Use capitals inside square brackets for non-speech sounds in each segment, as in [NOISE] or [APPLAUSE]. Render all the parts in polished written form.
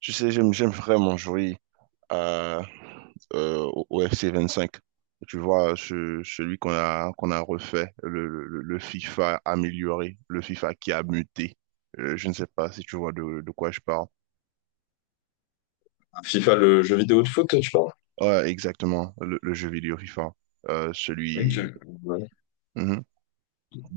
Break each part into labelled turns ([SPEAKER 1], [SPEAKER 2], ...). [SPEAKER 1] Tu sais, j'aime vraiment jouer à, au FC 25. Tu vois, celui qu'on a refait, le FIFA amélioré, le FIFA qui a muté. Je ne sais pas si tu vois de quoi je parle.
[SPEAKER 2] FIFA, le jeu vidéo de foot, tu parles?
[SPEAKER 1] Ouais, exactement, le jeu vidéo FIFA. Euh,
[SPEAKER 2] Ok.
[SPEAKER 1] celui...
[SPEAKER 2] Ouais.
[SPEAKER 1] Mhm.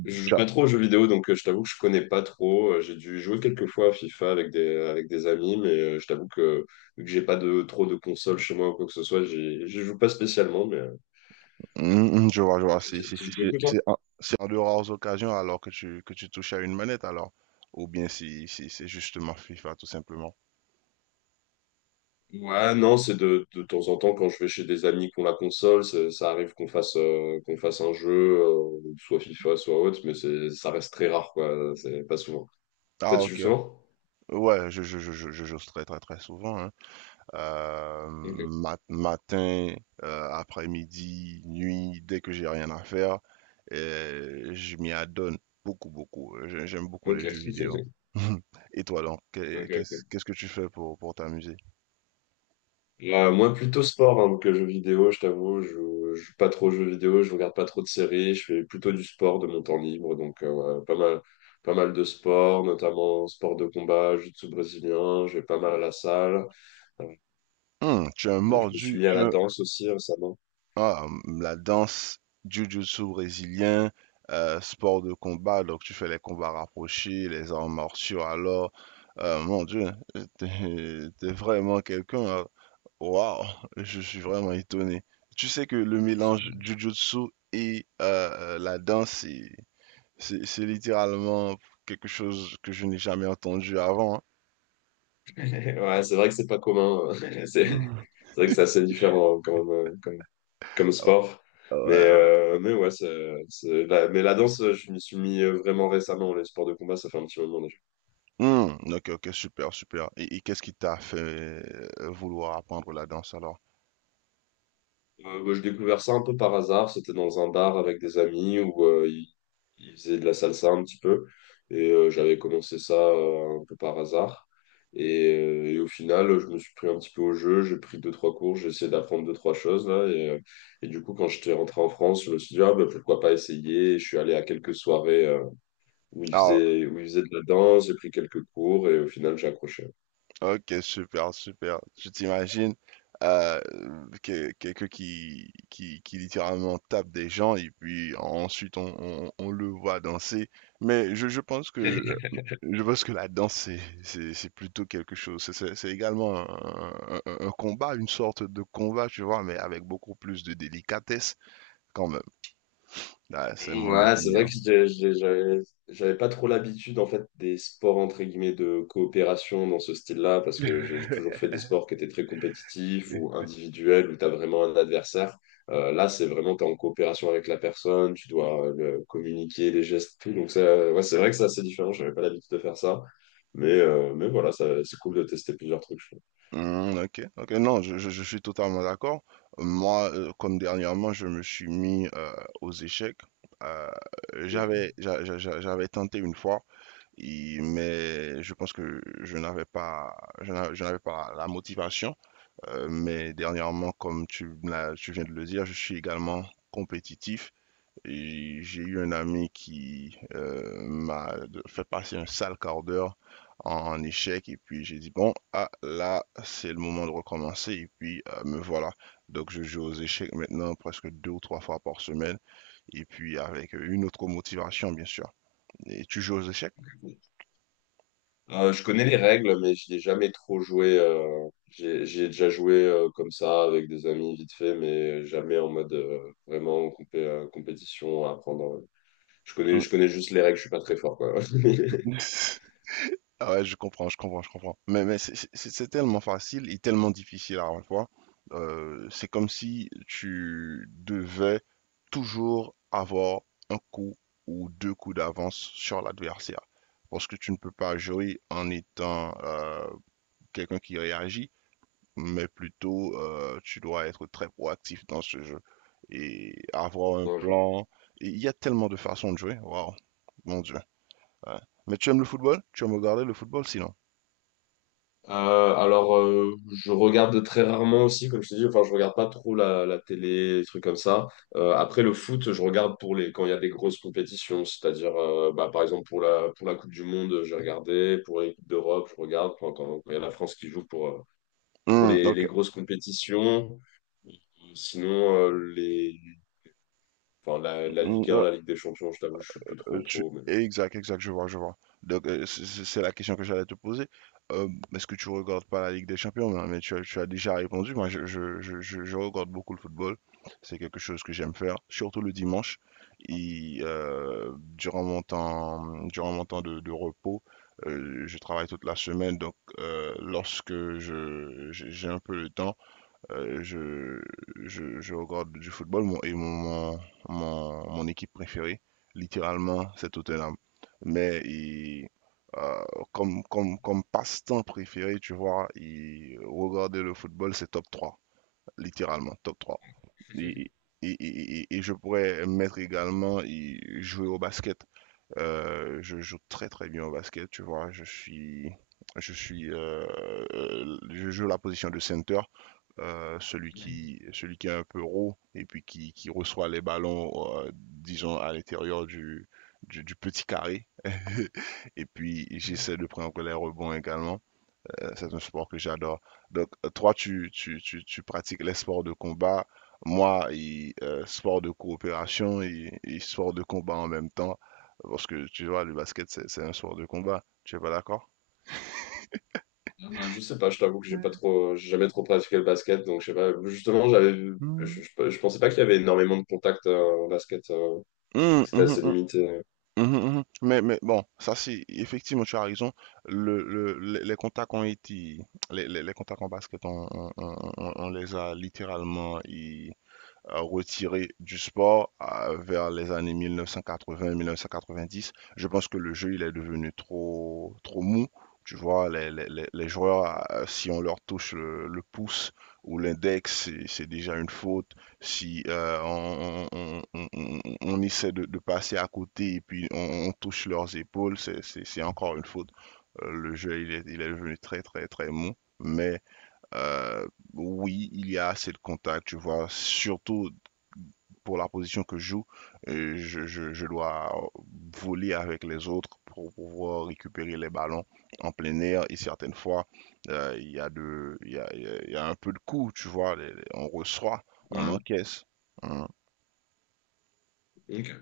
[SPEAKER 2] Je joue
[SPEAKER 1] Tu as-
[SPEAKER 2] pas trop aux jeux vidéo, donc je t'avoue que je connais pas trop. J'ai dû jouer quelques fois à FIFA avec des amis, mais je t'avoue que vu que j'ai pas de trop de consoles chez moi ou quoi que ce soit, j'y joue pas spécialement. Mais
[SPEAKER 1] Mhm, je vois, je vois.
[SPEAKER 2] tu
[SPEAKER 1] C'est c'est-
[SPEAKER 2] tu
[SPEAKER 1] c'est-
[SPEAKER 2] joues
[SPEAKER 1] c'est-
[SPEAKER 2] beaucoup toi?
[SPEAKER 1] c'est en, c'est en de rares occasions alors que que tu touches à une manette, alors. Ou bien c'est justement FIFA, tout simplement.
[SPEAKER 2] Ouais, non, c'est de temps en temps quand je vais chez des amis qui ont la console, ça arrive qu'on fasse un jeu, soit FIFA, soit autre, mais c'est ça reste très rare quoi. C'est pas souvent. Toi,
[SPEAKER 1] Ah,
[SPEAKER 2] tu joues
[SPEAKER 1] ok.
[SPEAKER 2] souvent?
[SPEAKER 1] Ouais, je j'ose très très très souvent, hein.
[SPEAKER 2] Ok.
[SPEAKER 1] Matin, après-midi, nuit, dès que j'ai rien à faire, je m'y adonne beaucoup beaucoup. J'aime beaucoup les
[SPEAKER 2] Ok.
[SPEAKER 1] jeux vidéo.
[SPEAKER 2] [LAUGHS]
[SPEAKER 1] [LAUGHS] Et toi donc, qu'est-
[SPEAKER 2] Ok. Ok.
[SPEAKER 1] qu'est-ce qu'est-ce que tu fais pour t'amuser?
[SPEAKER 2] Moi, plutôt sport hein, que jeux vidéo, je t'avoue. Je joue pas trop aux jeux vidéo, je regarde pas trop de séries. Je fais plutôt du sport de mon temps libre. Donc, ouais, pas mal, pas mal de sport, notamment sport de combat, jiu-jitsu brésilien. Je vais pas mal à la salle. Euh,
[SPEAKER 1] Hum, tu es un
[SPEAKER 2] je me suis
[SPEAKER 1] mordu,
[SPEAKER 2] mis à la
[SPEAKER 1] tu es
[SPEAKER 2] danse aussi récemment.
[SPEAKER 1] Ah, la danse, jiu-jitsu brésilien, sport de combat, donc tu fais les combats rapprochés, les arts martiaux, alors, mon Dieu, t'es vraiment quelqu'un, hein. Waouh, je suis vraiment étonné. Tu sais que le mélange jiu-jitsu et la danse, c'est littéralement quelque chose que je n'ai jamais entendu avant, hein.
[SPEAKER 2] [LAUGHS] Ouais, c'est vrai que c'est pas commun. [LAUGHS] C'est
[SPEAKER 1] Hmm.
[SPEAKER 2] c'est vrai que c'est assez différent hein, comme sport.
[SPEAKER 1] Ouais,
[SPEAKER 2] Mais,
[SPEAKER 1] ouais.
[SPEAKER 2] euh, mais ouais, mais la danse, je m'y suis mis vraiment récemment. Les sports de combat, ça fait un petit moment.
[SPEAKER 1] Ok, ok, super, super. Et qu'est-ce qui t'a fait vouloir apprendre la danse alors?
[SPEAKER 2] Bah, j'ai découvert ça un peu par hasard. C'était dans un bar avec des amis où ils faisaient de la salsa un petit peu. Et j'avais commencé ça un peu par hasard. Et au final, je me suis pris un petit peu au jeu. J'ai pris deux, trois cours. J'ai essayé d'apprendre deux, trois choses. Là, et du coup, quand j'étais rentré en France, je me suis dit, ah, bah, pourquoi pas essayer. Je suis allé à quelques soirées où ils
[SPEAKER 1] Ah,
[SPEAKER 2] faisaient, où ils faisaient de la danse. J'ai pris quelques cours et au final, j'ai accroché.
[SPEAKER 1] ok, super, super. Tu t'imagines euh, quelqu'un qui littéralement tape des gens et puis ensuite on le voit danser. Mais je pense que la danse c'est plutôt quelque chose. C'est également un combat, une sorte de combat, tu vois, mais avec beaucoup plus de délicatesse quand même. Là, c'est mon
[SPEAKER 2] Ouais, c'est vrai que
[SPEAKER 1] opinion.
[SPEAKER 2] j'avais pas trop l'habitude en fait des sports entre guillemets de coopération dans ce style-là parce que j'ai toujours fait des sports qui étaient très compétitifs ou individuels où tu as vraiment un adversaire. Là, c'est vraiment tu es en coopération avec la personne, tu dois communiquer les gestes, tout. Donc ça, ouais, c'est vrai que c'est assez différent, j'avais pas l'habitude de faire ça. Mais voilà, c'est cool de tester plusieurs trucs, je
[SPEAKER 1] Hmm, ok, ok, non, je suis totalement d'accord. Moi, comme dernièrement, je me suis mis aux échecs. Euh,
[SPEAKER 2] trouve.
[SPEAKER 1] j'avais, j'a- j'a- j'a- J'avais tenté une fois, mais je pense que je n'avais pas la motivation. Mais dernièrement, comme me tu viens de le dire, je suis également compétitif et j'ai eu un ami qui m'a fait passer un sale quart d'heure en échec et puis j'ai dit bon, ah là, c'est le moment de recommencer et puis me voilà. Donc je joue aux échecs maintenant presque deux ou trois fois par semaine et puis avec une autre motivation, bien sûr. Et tu joues aux échecs?
[SPEAKER 2] Je connais les règles, mais j'y ai jamais trop joué. J'ai déjà joué, comme ça avec des amis vite fait, mais jamais en mode vraiment compétition à apprendre. Je connais juste les règles, je suis pas très fort, quoi. [LAUGHS]
[SPEAKER 1] [LAUGHS] Ah ouais, je comprends, je comprends, je comprends. Mais c'est tellement facile et tellement difficile à la fois. C'est comme si tu devais toujours avoir un coup ou deux coups d'avance sur l'adversaire. Parce que tu ne peux pas jouer en étant quelqu'un qui réagit, mais plutôt tu dois être très proactif dans ce jeu et avoir un
[SPEAKER 2] Ouais, je vois.
[SPEAKER 1] plan. Et il y a tellement de façons de jouer. Waouh, mon Dieu. Ouais. Mais tu aimes le football? Tu aimes regarder le football sinon?
[SPEAKER 2] Alors, je regarde très rarement aussi, comme je t'ai dit, enfin, je regarde pas trop la télé, des trucs comme ça. Après le foot, je regarde quand il y a des grosses compétitions, c'est-à-dire, bah, par exemple, pour la Coupe du Monde, j'ai regardé, pour les Coupes d'Europe, je regarde, quand il y a la France qui joue pour
[SPEAKER 1] Hmm,
[SPEAKER 2] les,
[SPEAKER 1] ok.
[SPEAKER 2] les grosses compétitions. Sinon, enfin, la
[SPEAKER 1] Hmm,
[SPEAKER 2] Ligue 1, la Ligue des Champions, je t'avoue, je suis plus trop, trop. Mais...
[SPEAKER 1] Exact, exact, je vois, je vois. Donc, c'est la question que j'allais te poser. Euh, Est-ce que tu regardes pas la Ligue des Champions? Non, mais tu as déjà répondu. Moi, je regarde beaucoup le football. C'est quelque chose que j'aime faire, surtout le dimanche. Et, durant durant mon temps de repos, je travaille toute la semaine. Donc, lorsque j'ai un peu le temps, Euh, je, je regarde du football. Mon, et mon, mon, mon, Mon équipe préférée, littéralement, c'est Tottenham. Mais il- euh, Comme, comme passe-temps préféré, tu vois, regarder le football, c'est top 3 littéralement, top trois. Et,
[SPEAKER 2] [LAUGHS]
[SPEAKER 1] et je pourrais mettre également jouer au basket. Je joue très très bien au basket, tu vois, je suis... Je suis, je joue la position de center, celui qui est un peu raw et puis qui reçoit les ballons, disons, à l'intérieur du petit carré. [LAUGHS] Et puis, j'essaie de prendre les rebonds également. C'est un sport que j'adore. Donc, toi, tu pratiques les sports de combat. Moi, sport de coopération et sport de combat en même temps. Parce que, tu vois, le basket, c'est un sport de combat. Tu es pas d'accord?
[SPEAKER 2] Ah, bah, je sais pas, je t'avoue que j'ai pas
[SPEAKER 1] Mm.
[SPEAKER 2] trop, j'ai jamais trop pratiqué le basket, donc je sais pas. Justement, je pensais pas qu'il y avait énormément de contacts en basket,
[SPEAKER 1] Hum,
[SPEAKER 2] que c'était
[SPEAKER 1] hum,
[SPEAKER 2] assez
[SPEAKER 1] hum.
[SPEAKER 2] limité.
[SPEAKER 1] Mhm, mhm. Mais bon, ça, c'est effectivement, tu as raison. Les contacts ont été, les contacts en basket, on les a littéralement retiré du sport vers les années 1980-1990. Je pense que le jeu, il est devenu trop, trop mou. Tu vois, les joueurs, si on leur touche le pouce ou l'index, c'est déjà une faute. Si on essaie de passer à côté et puis on touche leurs épaules, c'est encore une faute. Le jeu, il est devenu très, très, très mou. Mais euh, oui, il y a assez de contacts, tu vois, surtout pour la position que je joue, je dois voler avec les autres pour pouvoir récupérer les ballons en plein air. Et certaines fois, un peu de coups, tu vois. On reçoit, on
[SPEAKER 2] Ouais.
[SPEAKER 1] encaisse. Hein,
[SPEAKER 2] Ok.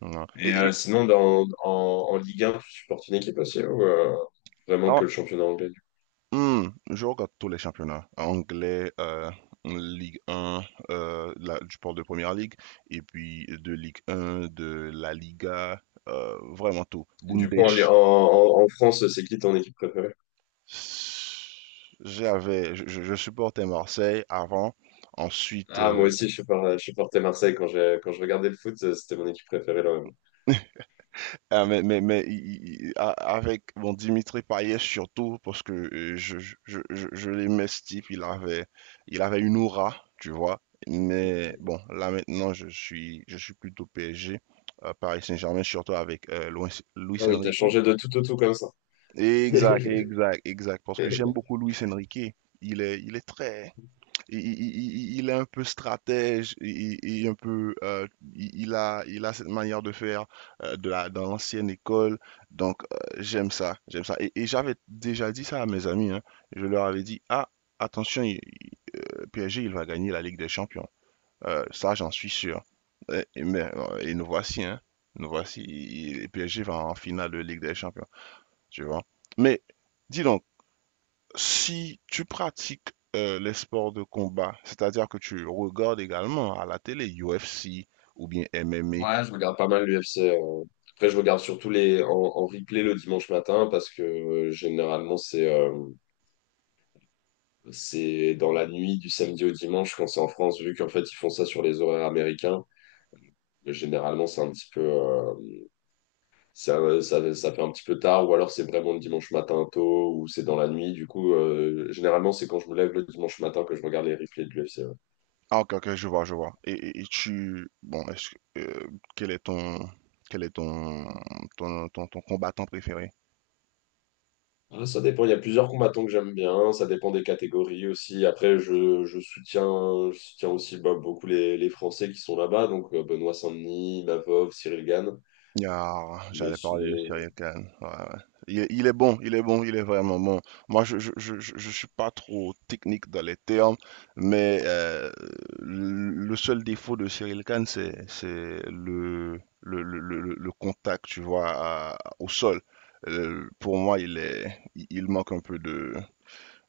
[SPEAKER 1] hein.
[SPEAKER 2] Et sinon, en Ligue 1, tu supportes une équipe aussi ou vraiment
[SPEAKER 1] Ah,
[SPEAKER 2] que le championnat anglais?
[SPEAKER 1] hmm, je regarde tous les championnats. Anglais, Ligue 1, je parle de Première Ligue, et puis de Ligue 1, de la Liga, vraiment tout.
[SPEAKER 2] Du
[SPEAKER 1] Bundes...
[SPEAKER 2] coup, en France, c'est qui ton équipe préférée?
[SPEAKER 1] J'avais, supportais Marseille avant. Ensuite,
[SPEAKER 2] Ah, moi aussi, je supportais Marseille quand je regardais le foot, c'était mon équipe préférée là.
[SPEAKER 1] ah, mais avec bon, Dimitri Payet surtout, parce que je l'aimais ce type, il avait une aura, tu vois. Mais bon, là maintenant, je suis plutôt PSG, Paris Saint-Germain, surtout avec Luis
[SPEAKER 2] Ah oui, t'as
[SPEAKER 1] Enrique.
[SPEAKER 2] changé de tout au tout comme ça.
[SPEAKER 1] Exact,
[SPEAKER 2] [LAUGHS]
[SPEAKER 1] exact, exact, parce que j'aime beaucoup Luis Enrique. Il est très... Il est un peu stratège, il est un peu, il a cette manière de faire dans l'ancienne école. Donc, j'aime ça, j'aime ça. Et j'avais déjà dit ça à mes amis, hein. Je leur avais dit, ah, attention, le PSG, il va gagner la Ligue des Champions. Ça, j'en suis sûr. Et nous voici, hein. Nous voici, le PSG va en finale de Ligue des Champions, tu vois. Mais, dis donc, si tu pratiques les sports de combat, c'est-à-dire que tu regardes également à la télé UFC ou bien MMA.
[SPEAKER 2] Ouais, je regarde pas mal l'UFC. Après, je regarde surtout en replay le dimanche matin parce que généralement c'est dans la nuit du samedi au dimanche quand c'est en France, vu qu'en fait ils font ça sur les horaires américains. Mais généralement, c'est un petit peu, ça fait un petit peu tard, ou alors c'est vraiment le dimanche matin tôt, ou c'est dans la nuit. Du coup, généralement, c'est quand je me lève le dimanche matin que je regarde les replays de l'UFC. Ouais.
[SPEAKER 1] Ah, ok, ok, je vois, je vois. Et tu, bon, quel est ton, quel est ton, ton combattant préféré?
[SPEAKER 2] Ah, ça dépend, il y a plusieurs combattants que j'aime bien, ça dépend des catégories aussi. Après, je soutiens aussi bah, beaucoup les Français qui sont là-bas, donc Benoît Saint-Denis, Mavov, Cyril Gann.
[SPEAKER 1] Ah,
[SPEAKER 2] Mais
[SPEAKER 1] j'allais parler de
[SPEAKER 2] sinon,
[SPEAKER 1] Cyril Kane. Ouais, ouais. Il est bon, il est bon, il est vraiment bon. Moi, je suis pas trop technique dans les termes, mais le seul défaut de Cyril Kane, c'est le contact, tu vois, au sol. Pour moi, il manque un peu de,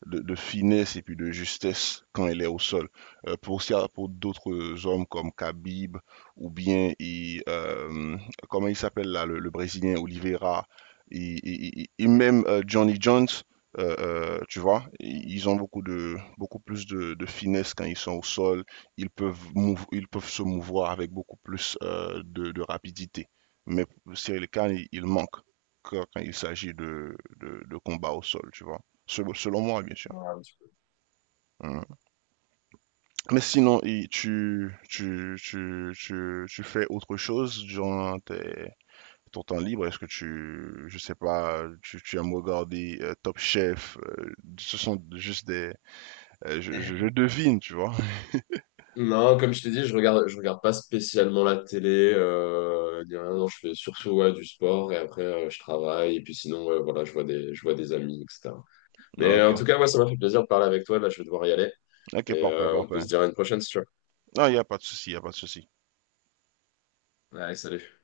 [SPEAKER 1] de, de finesse et puis de justesse quand elle est au sol. Pour ça, pour d'autres hommes comme Khabib ou bien, comment il s'appelle là, le Brésilien Oliveira et même Johnny Jones, tu vois, ils ont beaucoup de beaucoup plus de finesse quand ils sont au sol. Ils peuvent se mouvoir avec beaucoup plus de rapidité. Mais Cyril Kane, il manque quand, quand il s'agit de combat au sol, tu vois. Selon moi, bien sûr.
[SPEAKER 2] voilà, un petit
[SPEAKER 1] Mhm. Mais sinon, tu fais autre chose durant ton temps libre? Est-ce que je sais pas, tu aimes regarder Top Chef? Euh, ce sont juste des, je
[SPEAKER 2] peu.
[SPEAKER 1] devine, tu vois. [LAUGHS]
[SPEAKER 2] Non, comme je t'ai dit, je regarde pas spécialement la télé, ni rien. Non, je fais surtout ouais, du sport et après je travaille et puis sinon ouais, voilà, je vois des amis, etc. Mais
[SPEAKER 1] Ok,
[SPEAKER 2] en tout cas, ouais, ça m'a fait plaisir de parler avec toi. Là, je vais devoir y aller
[SPEAKER 1] ok,
[SPEAKER 2] et
[SPEAKER 1] parfait,
[SPEAKER 2] on peut se
[SPEAKER 1] parfait.
[SPEAKER 2] dire à une prochaine si tu veux.
[SPEAKER 1] Non, il n'y a pas de souci, il n'y a pas de souci.
[SPEAKER 2] Allez, salut.